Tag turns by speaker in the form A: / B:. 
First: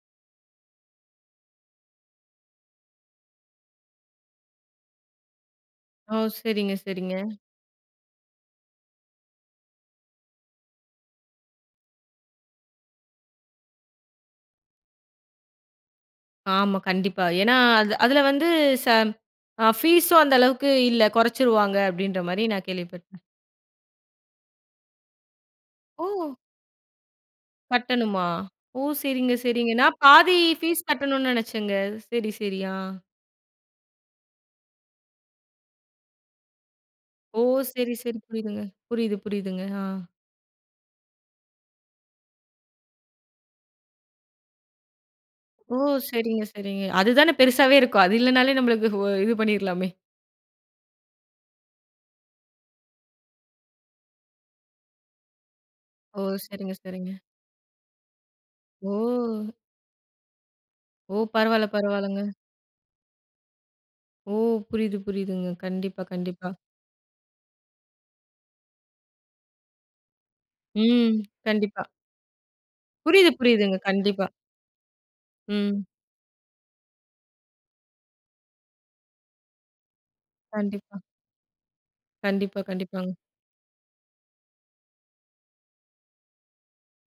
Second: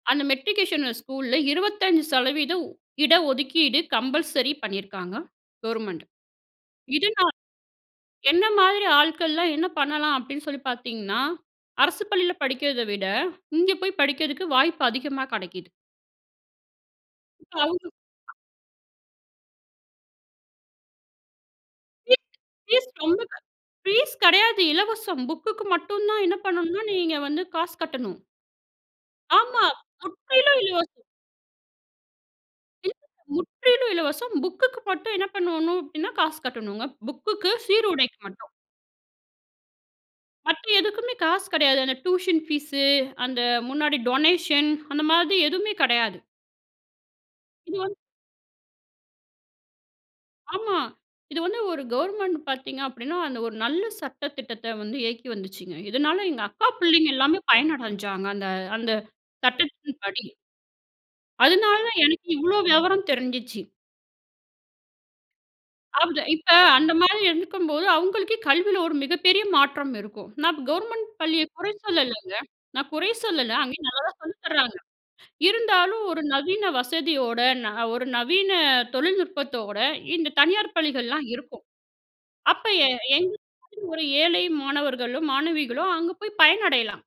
A: அந்த மெட்ரிகுலேஷன்ல ஸ்கூல்ல 25% இட ஒதுக்கீடு கம்பல்சரி பண்ணியிருக்காங்க கவர்மெண்ட்.
B: ஓ. சரிங்க,
A: இது
B: சரிங்க.
A: நான் என்ன மாதிரி ஆட்கள்லாம் என்ன பண்ணலாம் அப்படின்னு சொல்லி பார்த்தீங்கன்னா, அரசு பள்ளியில படிக்கிறத விட, இங்க போய் படிக்கிறதுக்கு வாய்ப்பு அதிகமா கிடைக்குது.
B: ஆமா. கண்டிப்பா. ஏன்னா,
A: இப்போ அவுரு
B: அது அதில வந்து சம் ஆ ஃபீஸும் அந்த அளவுக்கு இல்ல குறைச்சிருவாங்க, அப்படின்ற
A: பீஸ்
B: மாரி நான்
A: பீஸ்
B: கேள்விப்பட்டேன்.
A: ரொம்ப க ஃபீஸ் கிடையாது இலவசம், புக்குக்கு மட்டும்தான்
B: ஓ!
A: என்ன பண்ணணும்னா, நீங்க வந்து காசு கட்டணும்.
B: கட்டணுமா? ஓ. சரிங்க,
A: ஆமா.
B: சரிங்க. நான் பாதி
A: முற்றிலும்
B: ஃபீஸ்
A: இலவசம்.
B: கட்டணுன்னு நினைச்சேங்க. சரி, சரி. ஆ.
A: முற்றிலும் இலவசம். புக்குக்கு மட்டும் என்ன பண்ணணும் அப்படின்னா, காசு கட்டணுங்க.
B: ஓ!
A: புக்குக்கு,
B: சரி, சரி.
A: சீருடைக்கு மட்டும்.
B: புரியுதுங்க. புரியுது, புரியுதுங்க. ஆ.
A: மற்ற எதுக்குமே காசு கிடையாது, அந்த டியூஷன் ஃபீஸு, அந்த முன்னாடி டொனேஷன், அந்த மாதிரி எதுவுமே
B: ஓ!
A: கிடையாது.
B: சரிங்க, சரிங்க. அதுதானே பெருசாவே
A: இது வந்து
B: இருக்கும், அது இல்லைனாலே நம்மளுக்கு இ வொ இது பண்ணிடலாமே.
A: ஆமா. இது வந்து ஒரு கவர்மெண்ட் பார்த்தீங்க அப்படின்னா அந்த ஒரு நல்ல சட்ட திட்டத்த வந்து இயக்கி வந்துச்சுங்க, இதனால
B: ஓ!
A: எங்க அக்கா
B: சரிங்க,
A: பிள்ளைங்க
B: சரிங்க.
A: எல்லாமே பயனடைஞ்சாங்க, அந்த அந்த
B: ஓ!
A: சட்டத்தின்படி.
B: ஓ! பரவால்ல,
A: அதனால தான்
B: பரவால்லங்க.
A: எனக்கு இவ்வளோ விவரம் தெரிஞ்சுச்சு.
B: ஓ! புரியுது, புரியுதுங்க. கண்டிப்பா,
A: அவுத
B: கண்டிப்பா.
A: இப்ப அந்த மாரி இருக்கும்போது, அவங்களுக்கு கல்வியில ஒரு மிகப்பெரிய மாற்றம் இருக்கும். நான் கவர்மெண்ட்
B: ம்.
A: பள்ளியை குறை
B: கண்டிப்பா.
A: சொல்லலைங்க. நான் குறை
B: புரியுது,
A: சொல்லல.
B: புரியுதுங்க.
A: அங்கேயும் நல்லா தான்
B: கண்டிப்பா.
A: சொல்லி தர்றாங்க.
B: ம்.
A: இருந்தாலும் ஒரு நவீன வசதியோட, ந ஒரு நவீன தொழில்நுட்பத்தோட, இந்த தனியார்
B: கண்டிப்பா.
A: பள்ளிகள்லாம் இருக்கும்,
B: கண்டிப்பா,
A: அப்ப எ
B: கண்டிப்பாங்க.
A: எங்களுக்கு ஒரு ஏழை மாணவர்களும் மாணவிகளும், அங்க போய் பயனடையலாம்